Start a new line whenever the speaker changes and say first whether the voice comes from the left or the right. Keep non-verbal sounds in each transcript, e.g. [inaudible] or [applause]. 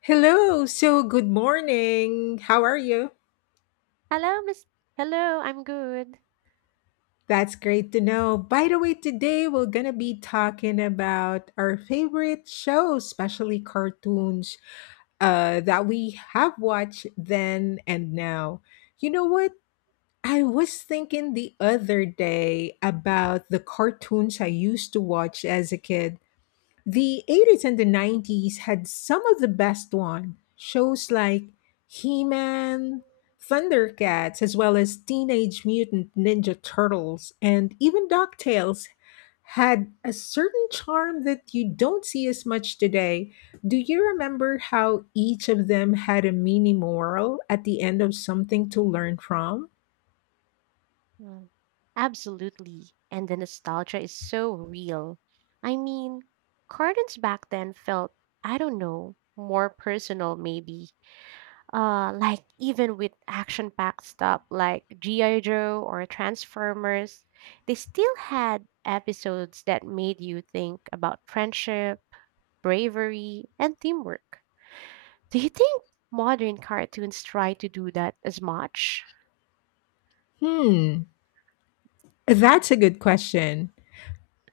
left: Hello. So, good morning. How are you?
right: Hello, Miss. Hello, I'm good.
left: That's great to know. By the way, today we're going to be talking about our favorite shows, especially cartoons that we have watched then and now. You know what? I was thinking the other day about the cartoons I used to watch as a kid. The 80s and the 90s had some of the best one. Shows like He-Man, ThunderCats, as well as Teenage Mutant Ninja Turtles, and even DuckTales had a certain charm that you don't see as much today. Do you remember how each of them had a mini moral at the end of something to learn from?
right: Mm. Absolutely. And the nostalgia is so real. I mean, cartoons back then felt, I don't know, more personal maybe. Like even with action-packed stuff like G.I. Joe or Transformers, they still had episodes that made you think about friendship, bravery, and teamwork. Do you think modern cartoons try to do that as much?
left: Hmm, that's a good question.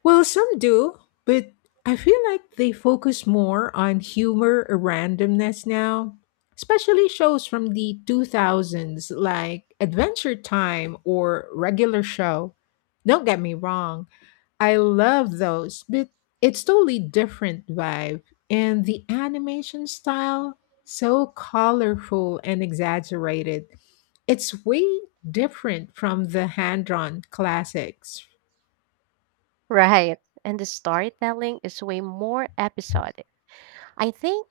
left: Well, some do, but I feel like they focus more on humor or randomness now, especially shows from the 2000s like Adventure Time or Regular Show. Don't get me wrong, I love those, but it's totally different vibe. And the animation style, so colorful and exaggerated. It's way different from the hand drawn classics.
right: Right. And the storytelling is way more episodic. I think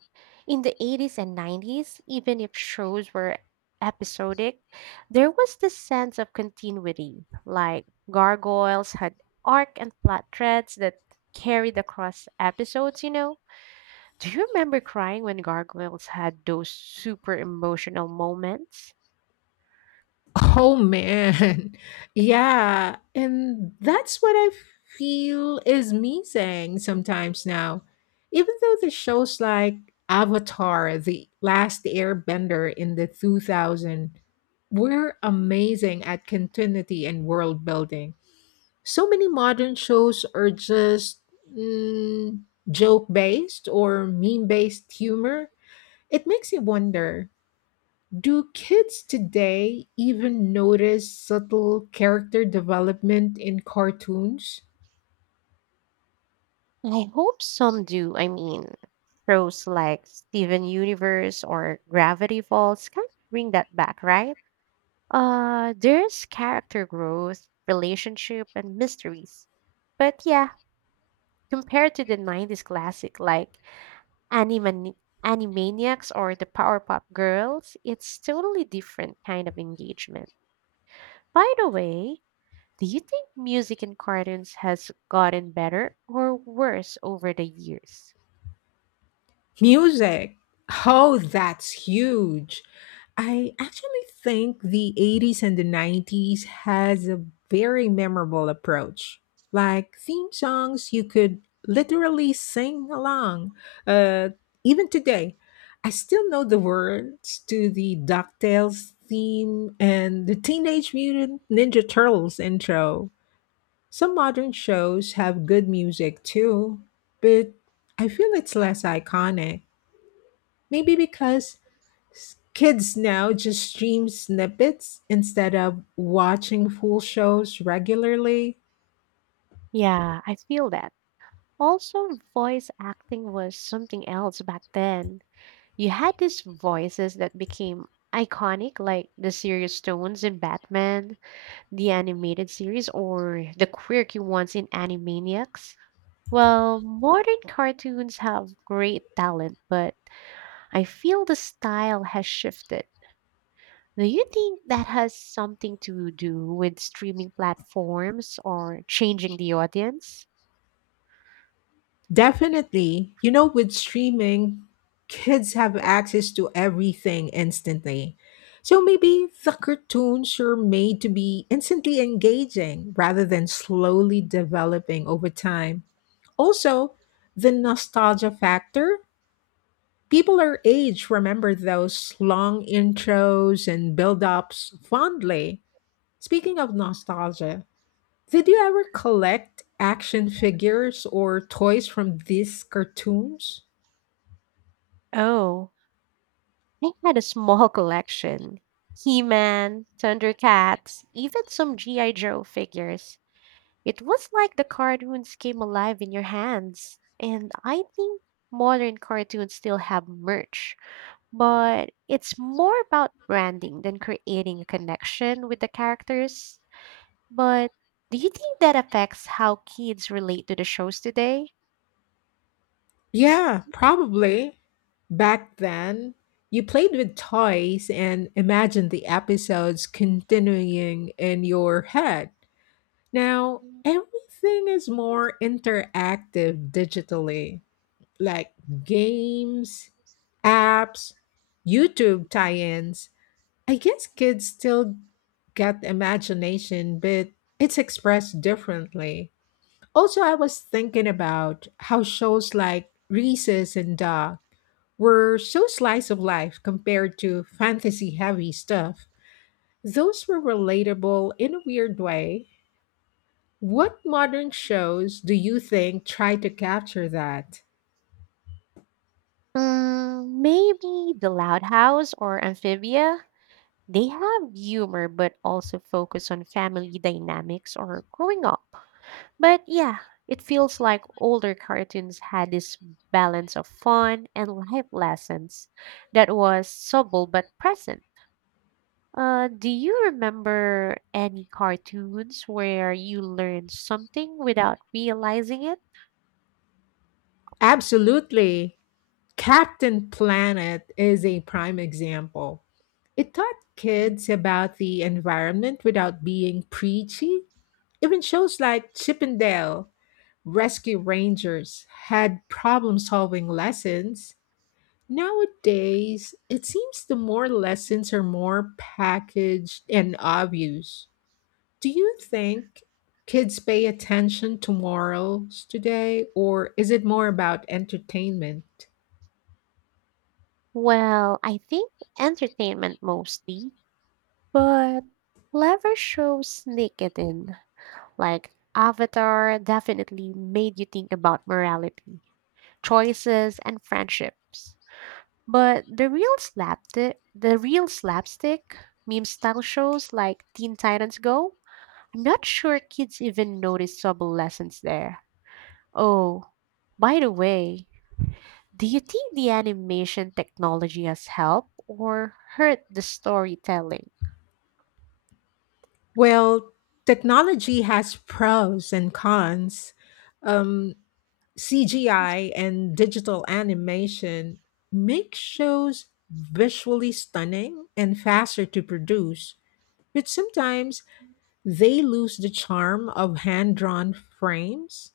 right: in the 80s and 90s, even if shows were episodic, there was this sense of continuity. Like Gargoyles had arc and plot threads that carried across episodes, [laughs] Do you remember crying when Gargoyles had those super emotional moments?
left: Oh man. [laughs] Yeah. And that's what I feel is missing sometimes now. Even though the shows like Avatar, The Last Airbender in the 2000 were amazing at continuity and world building. So many modern shows are just mm, joke based or meme based humor. It makes you wonder, do kids today even notice subtle character development in cartoons?
right: I hope some do. I mean, shows like Steven Universe or Gravity Falls kind of bring that back, right? There's character growth, relationship, and mysteries. But yeah, compared to the 90s classic like Animani- Animaniacs or the Powerpuff Girls, it's totally different kind of engagement. By the way, do you think music in cartoons has gotten better or worse over the years?
left: Music. Oh, that's huge. I actually think the 80s and the 90s has a very memorable approach. Like theme songs, you could literally sing along. Uh, Even today, I still know the words to the DuckTales theme and the Teenage Mutant Ninja Turtles intro. Some modern shows have good music too, but I feel it's less iconic. Maybe because kids now just stream snippets instead of watching full shows regularly.
right: Yeah, I feel that. Also, voice acting was something else back then. You had these voices that became iconic, like the serious tones in Batman, the animated series, or the quirky ones in Animaniacs. Well, modern cartoons have great talent, but I feel the style has shifted. Do you think that has something to do with streaming platforms or changing the audience?
left: Definitely. You know, with streaming, kids have access to everything instantly. So maybe the cartoons are made to be instantly engaging rather than slowly developing over time. Also, the nostalgia factor. People our age remember those long intros and build ups fondly. Speaking of nostalgia, did you ever collect action figures or toys from these cartoons?
right: Oh, I had a small collection. He-Man, Thundercats, even some G.I. Joe figures. It was like the cartoons came alive in your hands. And I think modern cartoons still have merch, but it's more about branding than creating a connection with the characters. But do you think that affects how kids relate to the shows today?
left: Yeah, probably. Back then, you played with toys and imagined the episodes continuing in your head. Now, everything is more interactive digitally, like games, apps, YouTube tie ins, I guess kids still get imagination, but it's expressed differently. Also, I was thinking about how shows like Reese's and Doc were so slice of life compared to fantasy heavy stuff. Those were relatable in a weird way. What modern shows do you think try to capture that?
right: Mm, maybe The Loud House or Amphibia? They have humor but also focus on family dynamics or growing up. But yeah, it feels like older cartoons had this balance of fun and life lessons that was subtle but present. Do you remember any cartoons where you learned something without realizing it?
left: Absolutely. Captain Planet is a prime example. It taught
right: Mm.
left: kids about the environment without being preachy. Even shows like Chip and Dale Rescue Rangers had problem solving lessons. Nowadays, it seems the more lessons are more packaged and obvious. Do you think kids pay attention to morals today, or is it more about entertainment?
right: Well, I think entertainment mostly, but clever shows sneak it in. Like Avatar definitely made you think about morality, choices, and friendships. But the real slapstick meme style shows like Teen Titans Go, I'm not sure kids even notice subtle lessons there. Oh, by the way, do you think the animation technology has helped or hurt the storytelling?
left: Well, technology has pros and cons. Um, CGI and digital animation make shows visually stunning and faster to produce, but sometimes they lose the charm of hand drawn frames.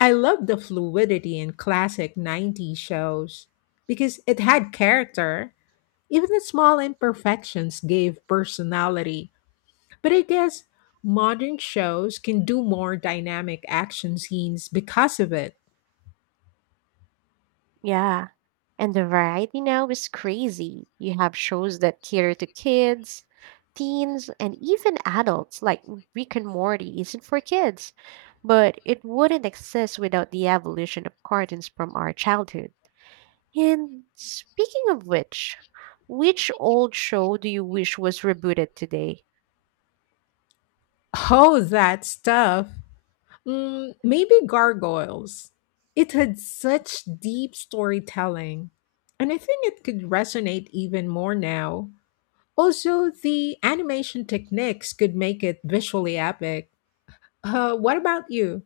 left: I love the fluidity in classic 90s shows because it had character. Even the small imperfections gave personality. But I guess modern shows can do more dynamic action scenes because of it.
right: Yeah. And the variety now is crazy. You have shows that cater to kids, teens, and even adults, like Rick and Morty isn't for kids, but it wouldn't exist without the evolution of cartoons from our childhood. And speaking of which old show do you wish was rebooted today?
left: Oh, that stuff. Maybe Gargoyles. It had such deep storytelling. And I think it could resonate even more now. Also, the animation techniques could make it visually epic. What about you?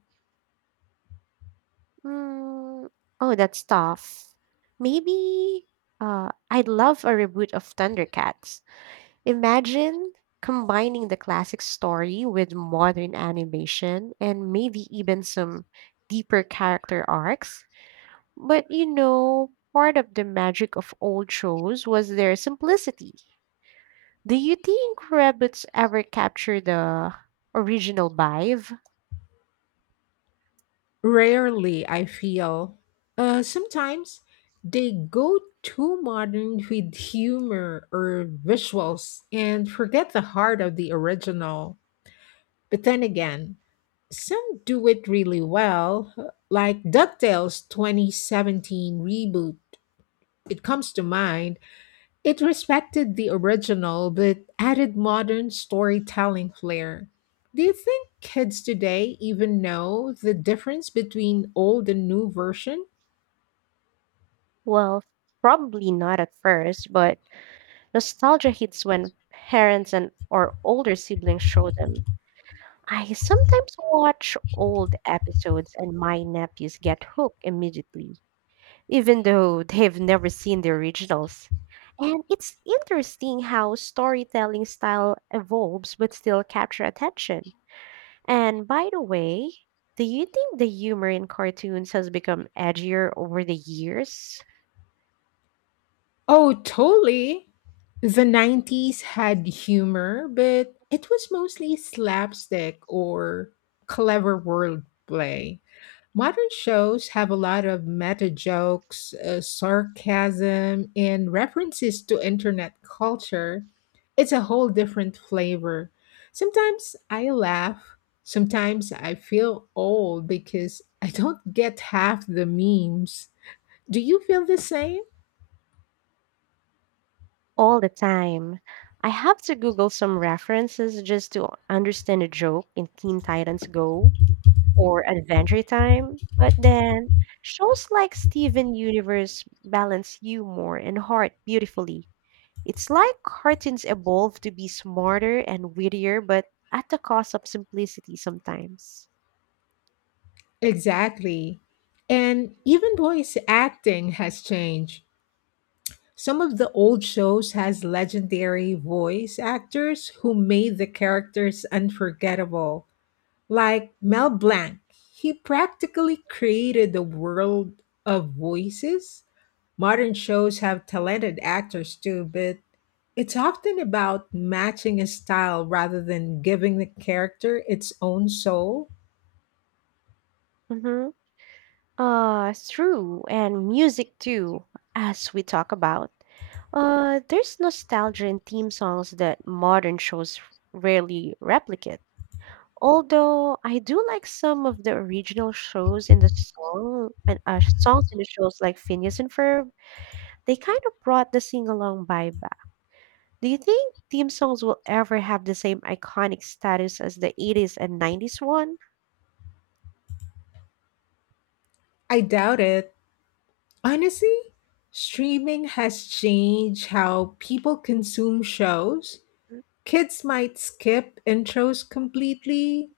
right: Mm, oh, that's tough. Maybe I'd love a reboot of Thundercats. Imagine combining the classic story with modern animation and maybe even some deeper character arcs. But you know, part of the magic of old shows was their simplicity. Do you think Rabbits ever captured the original vibe?
left: Rarely, I feel. Sometimes they go too modern with humor or visuals and forget the heart of the original. But then again, some do it really well, like DuckTales 2017 reboot. It comes to mind it respected the original but added modern storytelling flair. Do you think kids today even know the difference between old and new version?
right: Well, probably not at first, but nostalgia hits when parents and or older siblings show them. I sometimes watch old episodes and my nephews get hooked immediately, even though they've never seen the originals. And it's interesting how storytelling style evolves but still capture attention. And by the way, do you think the humor in cartoons has become edgier over the years?
left: Oh, totally. The 90s had humor, but it was mostly slapstick or clever wordplay. Modern shows have a lot of meta jokes, sarcasm, and references to internet culture. It's a whole different flavor. Sometimes I laugh, sometimes I feel old because I don't get half the memes. Do you feel the same?
right: All the time. I have to Google some references just to understand a joke in Teen Titans Go or Adventure Time, but then shows like Steven Universe balance humor and heart beautifully. It's like cartoons evolve to be smarter and wittier, but at the cost of simplicity sometimes.
left: Exactly. And even voice acting has changed. Some of the old shows has legendary voice actors who made the characters unforgettable, like Mel Blanc. He practically created the world of voices. Modern shows have talented actors too, but it's often about matching a style rather than giving the character its own soul.
right: Mm-hmm. True, and music too, as we talk about. There's nostalgia in theme songs that modern shows rarely replicate. Although I do like some of the original shows in the song and songs in the shows like Phineas and Ferb, they kind of brought the sing along vibe back. Do you think theme songs will ever have the same iconic status as the 80s and 90s one?
left: I doubt it. Honestly, streaming has changed how people consume shows.
right: Mm,
left: Kids might skip intros completely,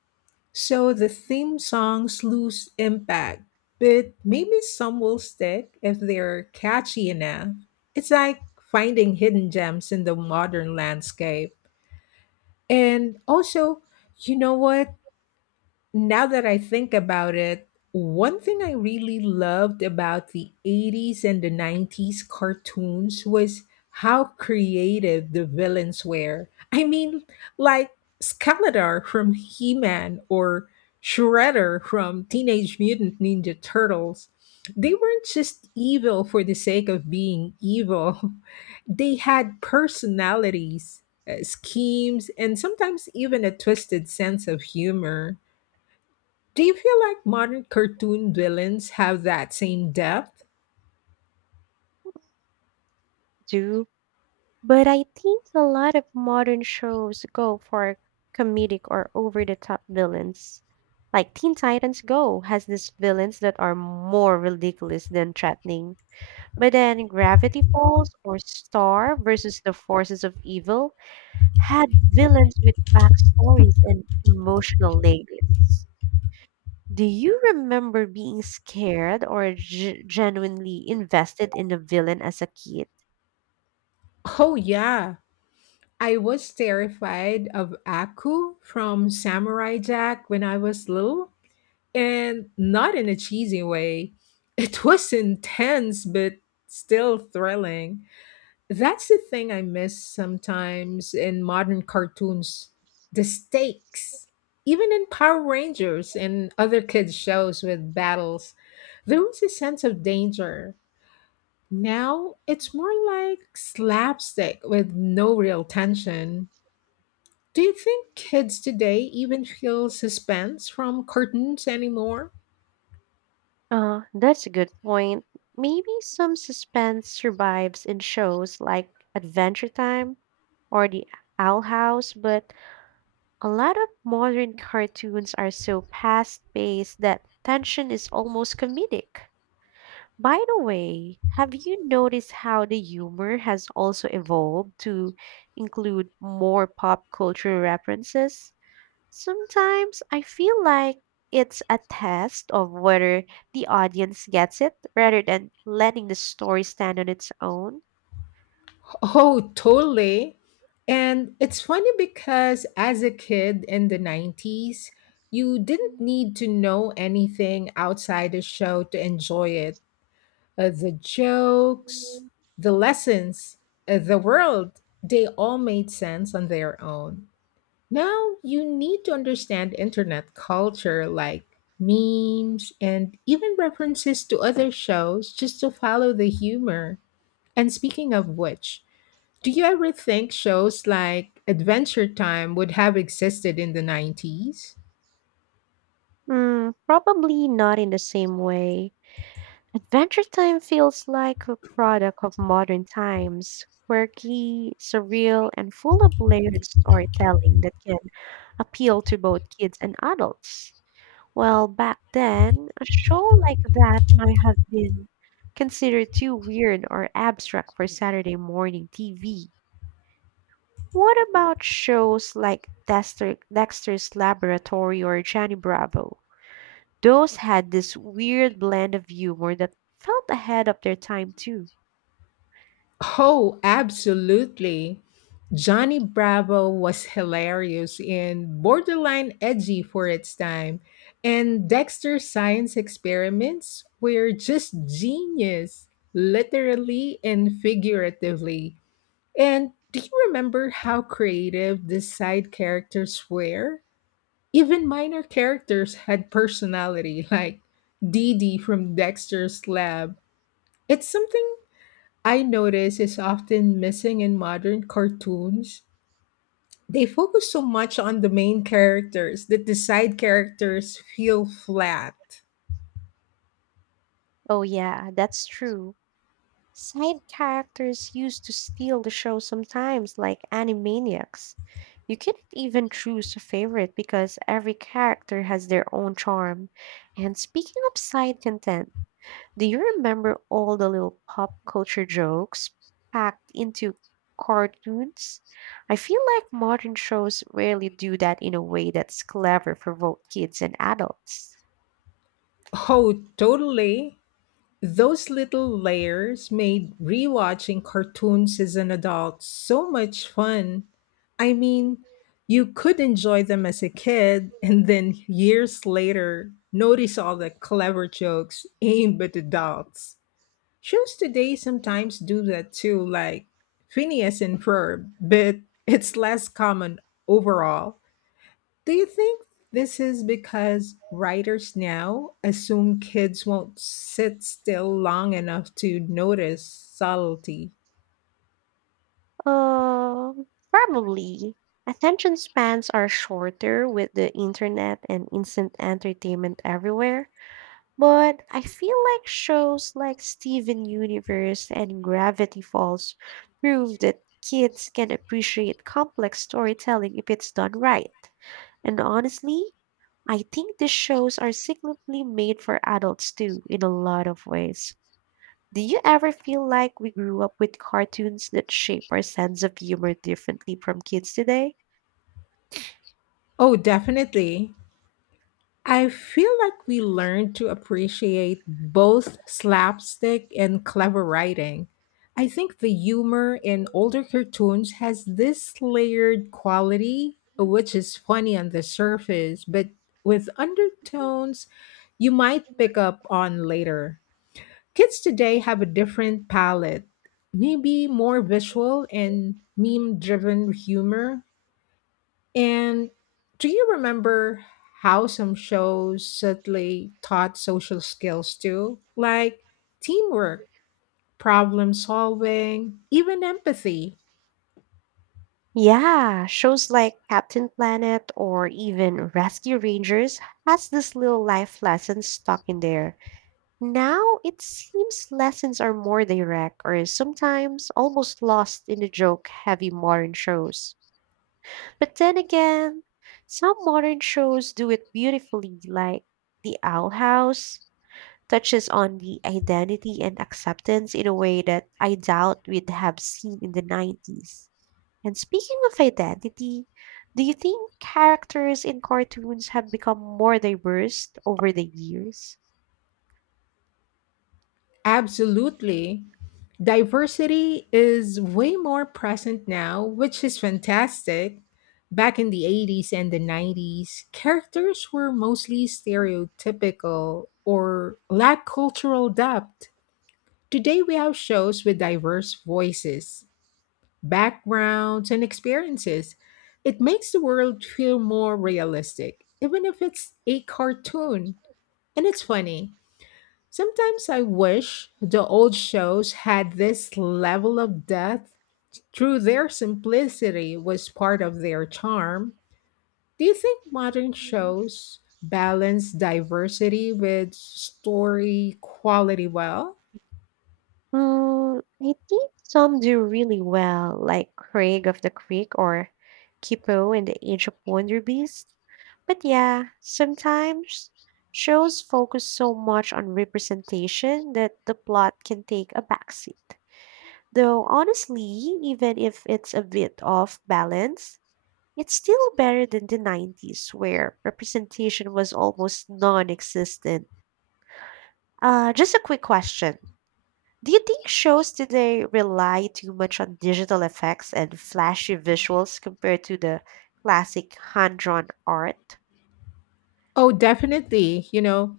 left: so the theme songs lose impact, but maybe some will stick if they're catchy enough. It's like finding hidden gems in the modern landscape. And also, you know what? Now that I think about it, one thing I really loved about the 80s and the 90s cartoons was how creative the villains were. I mean, like Skeletor from He Man or Shredder from Teenage Mutant Ninja Turtles. They weren't just evil for the sake of being evil, [laughs] they had personalities, schemes, and sometimes even a twisted sense of humor. Do you feel like modern cartoon villains have that same depth?
right: do? But I think a lot of modern shows go for comedic or over the top villains. Like Teen Titans Go has these villains that are more ridiculous than threatening. But then, Gravity Falls or Star versus the Forces of Evil had villains with backstories and emotional layers. Do you remember being scared or genuinely invested in the villain as a kid?
left: Oh, yeah. I was terrified of Aku from Samurai Jack when I was little, and not in a cheesy way. It was [laughs] intense, but still thrilling. That's the thing I miss sometimes in modern cartoons, the stakes. Even in Power Rangers and other kids' shows with battles, there was a sense of danger. Now it's more like slapstick with no real tension. Do you think kids today even feel suspense from cartoons anymore?
right: That's a good point. Maybe some suspense survives in shows like Adventure Time or The Owl House, but a lot of modern cartoons are so fast paced that tension is almost comedic. By the way, have you noticed how the humor has also evolved to include more pop culture references? Sometimes I feel like it's a test of whether the audience gets it rather than letting the story stand on its own.
left: Oh, totally. And it's funny because as a kid in the 90s, you didn't need to know anything outside the show to enjoy it. The jokes, the lessons, the world, they all made sense on their own. Now you need to understand internet culture like memes and even references to other shows just to follow the humor. And speaking of which, do you ever think shows like Adventure Time would have existed in the 90s?
right: Hmm, probably not in the same way. Adventure Time feels like a product of modern times, quirky, surreal, and full of layered storytelling that can appeal to both kids and adults. Well, back then, a show like that might have been considered too weird or abstract for Saturday morning TV. What about shows like Dexter's Laboratory or Johnny Bravo? Those had this weird blend of humor that felt ahead of their time, too.
left: Oh, absolutely. Johnny Bravo was hilarious and borderline edgy for its time, and Dexter's science experiments were just genius, literally and figuratively. And do you remember how creative the side characters were? Even minor characters had personality, like Dee Dee from Dexter's lab. It's something I notice is often missing in modern cartoons. They focus so much on the main characters that the side characters feel flat.
right: Oh, yeah, that's true. Side characters used to steal the show sometimes, like Animaniacs. You couldn't even choose a favorite because every character has their own charm. And speaking of side content, do you remember all the little pop culture jokes packed into cartoons? I feel like modern shows rarely do that in a way that's clever for both kids and adults.
left: Oh, totally. Those little layers made rewatching cartoons as an adult so much fun. I mean, you could enjoy them as a kid and then years later notice all the clever jokes aimed at adults. Shows today sometimes do that too, like Phineas and Ferb, but it's less common overall. Do you think this is because writers now assume kids won't sit still long enough to notice subtlety?
right: Probably. Attention spans are shorter with the internet and instant entertainment everywhere. But I feel like shows like Steven Universe and Gravity Falls prove that kids can appreciate complex storytelling if it's done right. And honestly, I think these shows are secretly made for adults too, in a lot of ways. Do you ever feel like we grew up with cartoons that shape our sense of humor differently from kids today?
left: Oh, definitely. I feel like we learned to appreciate both slapstick and clever writing. I think the humor in older cartoons has this layered quality, which is funny on the surface, but with undertones you might pick up on later. Kids today have a different palette, maybe more visual and meme driven humor, and do you remember how some shows subtly taught social skills too? Like teamwork, problem solving, even empathy.
right: Yeah, shows like Captain Planet or even Rescue Rangers has these little life lessons stuck in there. Now it seems lessons are more direct or sometimes almost lost in the joke heavy modern shows. But then again, some modern shows do it beautifully like The Owl House touches on the identity and acceptance in a way that I doubt we'd have seen in the 90s. And speaking of identity, do you think characters in cartoons have become more diverse over the years?
left: Absolutely. Diversity is way more present now, which is fantastic. Back in the 80s and the 90s, characters were mostly stereotypical or lacked cultural depth. Today, we have shows with diverse voices, backgrounds, and experiences. It makes the world feel more realistic, even if it's a cartoon. And it's funny. Sometimes I wish the old shows had this level of depth. Through their simplicity was part of their charm. Do you think modern shows balance diversity with story quality well?
right: Mm, I think some do really well, like Craig of the Creek or Kipo in the Age of Wonder Beast. But yeah, sometimes shows focus so much on representation that the plot can take a backseat. Though honestly, even if it's a bit off balance, it's still better than the 90s where representation was almost non-existent. Just a quick question. Do you think shows today rely too much on digital effects and flashy visuals compared to the classic hand drawn art?
left: Oh, definitely. You know,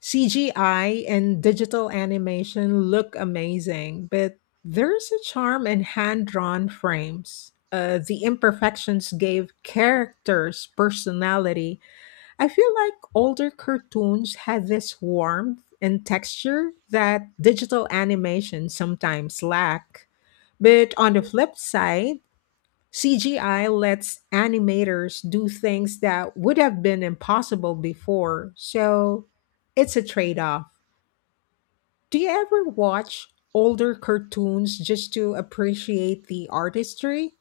left: CGI and digital animation look amazing, but there's a charm in hand drawn frames. The imperfections gave characters personality. I feel like older cartoons had this warmth and texture that digital animation sometimes lack. But on the flip side, CGI lets animators do things that would have been impossible before, so it's a trade off. Do you ever watch older cartoons just to appreciate the artistry?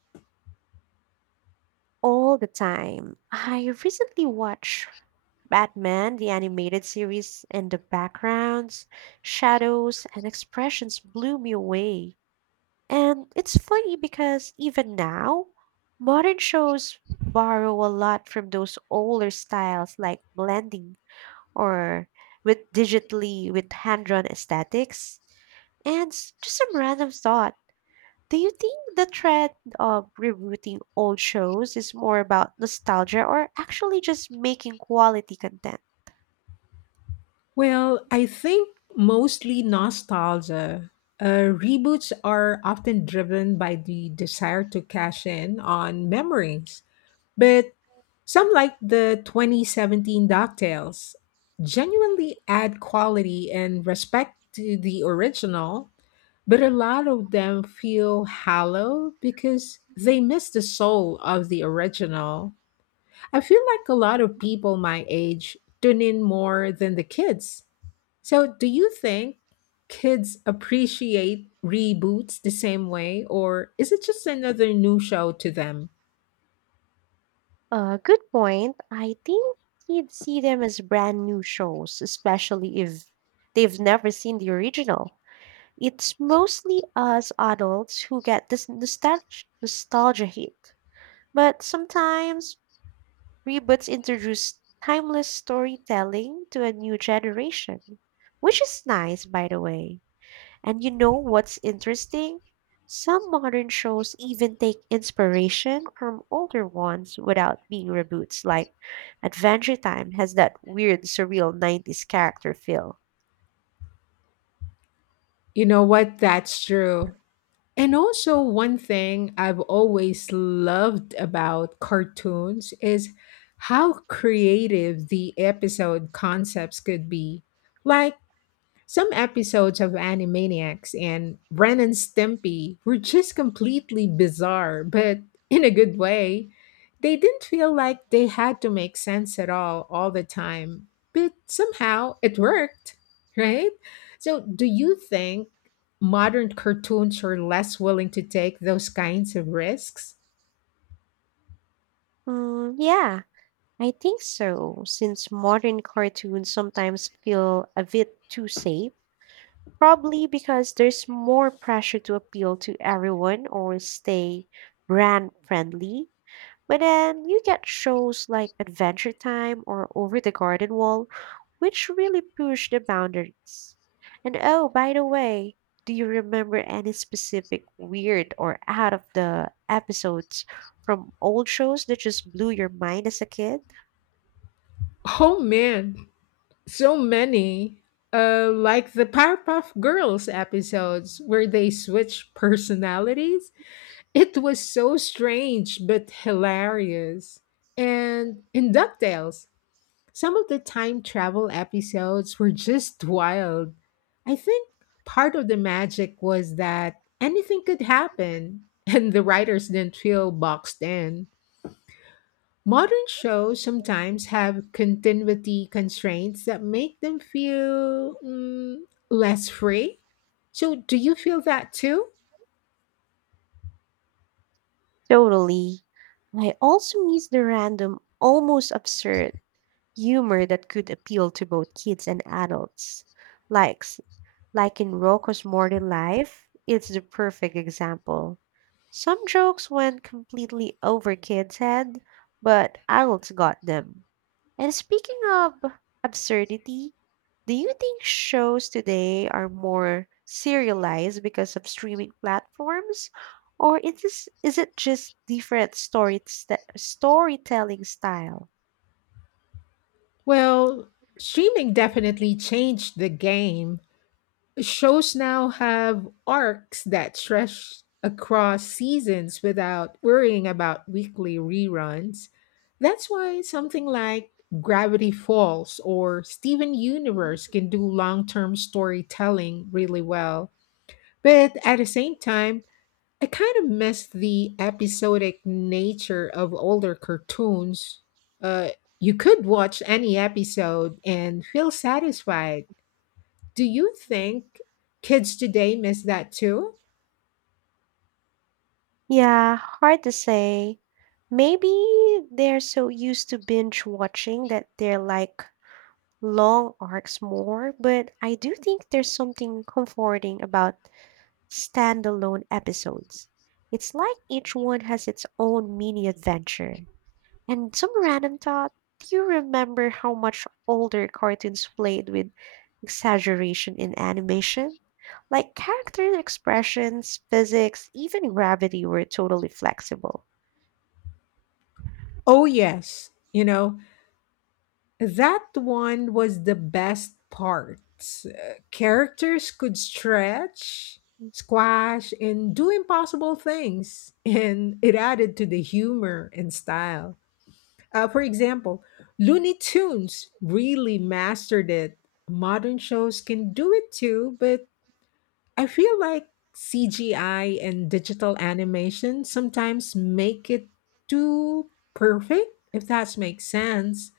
right: All the time. I recently watched Batman, the animated series, and the backgrounds, shadows, and expressions blew me away. And it's funny because even now, modern shows borrow a lot from those older styles like blending or with digitally with hand-drawn aesthetics. And just some random thought. Do you think the trend of rebooting old shows is more about nostalgia or actually just making quality content?
left: Well, I think mostly nostalgia. Reboots are often driven by the desire to cash in on memories, but some, like the 2017 DuckTales, genuinely add quality and respect to the original. But a lot of them feel hollow because they miss the soul of the original. I feel like a lot of people my age tune in more than the kids. So, do you think kids appreciate reboots the same way, or is it just another new show to them?
right: Good point. I think you'd see them as brand new shows, especially if they've never seen the original. It's mostly us adults who get this nostalgia hit. But sometimes Reboots introduce timeless storytelling to a new generation, which is nice, by the way. And you know what's interesting? Some modern shows even take inspiration from older ones without being reboots, like Adventure Time has that weird, surreal 90s character feel.
left: You know what? That's true. And also, one thing I've always loved about cartoons is how creative the episode concepts could be. Like, some episodes of Animaniacs and Ren and Stimpy were just completely bizarre, but in a good way. They didn't feel like they had to make sense at all the time, but somehow it worked, right? So, do you think modern cartoons are less willing to take those kinds of risks?
right: Mm, yeah, I think so, since modern cartoons sometimes feel a bit too safe, probably because there's more pressure to appeal to everyone or stay brand friendly. But then you get shows like Adventure Time or Over the Garden Wall, which really push the boundaries. And oh, by the way, do you remember any specific weird or out of the episodes from old shows that just blew your mind as a kid?
left: Oh man, so many. Like the Powerpuff Girls episodes where they switch personalities. It was so strange but hilarious. And in DuckTales, some of the time travel episodes were just wild. I think part of the magic was that anything could happen, [laughs] and the writers didn't feel boxed in. Modern shows sometimes have continuity constraints that make them feel less free. So, do you feel that too?
right: Totally. I also miss the random, almost absurd humor that could appeal to both kids and adults. Likes, like in Rocco's Modern Life, it's the perfect example. Some jokes went completely over kids' head, but adults got them. And speaking of absurdity, do you think shows today are more serialized because of streaming platforms? Or it is, this, is it just different story, st- storytelling style?
left: Well, streaming definitely changed the game. Shows now have arcs that stretch across seasons without worrying about weekly reruns. That's why something like Gravity Falls or Steven Universe can do long term storytelling really well. But at the same time, I kind of miss the episodic nature of older cartoons. Uh, you could watch any episode and feel satisfied. Do you think kids today miss that too?
right: Yeah, hard to say. Maybe they're so used to binge watching that they're like long arcs more, but I do think there's something comforting about standalone episodes. It's like each one has its own mini adventure. And some random thought, do you remember how much older cartoons played with exaggeration in animation? Like character expressions, physics, even gravity were totally flexible.
left: Oh, yes. You know, that one was the best part. Characters could stretch, squash, and do impossible things, and it added to the humor and style. For example, Looney Tunes really mastered it. Modern shows can do it too, but I feel like CGI and digital animation sometimes make it too perfect, if that makes sense.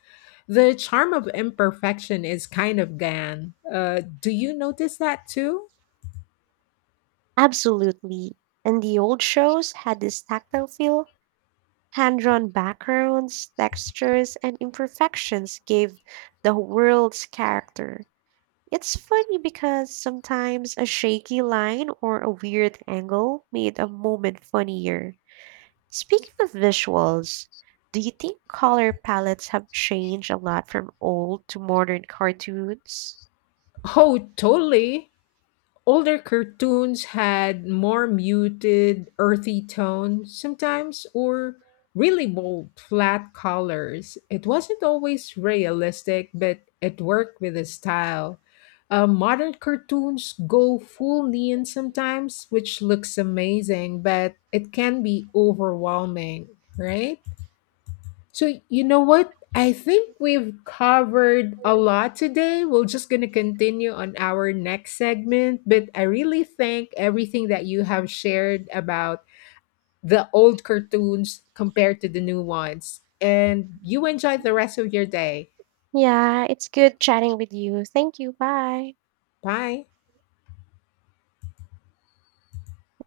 left: The charm of imperfection is kind of gone. Do you notice that too?
right: Absolutely. And the old shows had this tactile feel. Hand drawn backgrounds, textures, and imperfections gave the world's character. It's funny because sometimes a shaky line or a weird angle made a moment funnier. Speaking of visuals, do you think color palettes have changed a lot from old to modern cartoons?
left: Oh, totally. Older cartoons had more muted, earthy tones sometimes, or really bold, flat colors. It wasn't always realistic, but it worked with the style. Modern cartoons go full neon sometimes, which looks amazing, but it can be overwhelming, right? So, you know what? I think we've covered a lot today. We're just going to continue on our next segment, but I really think everything that you have shared about the old cartoons compared to the new ones. And you enjoy the rest of your day.
right: Yeah, it's good chatting with you. Thank you. Bye.
left: Bye.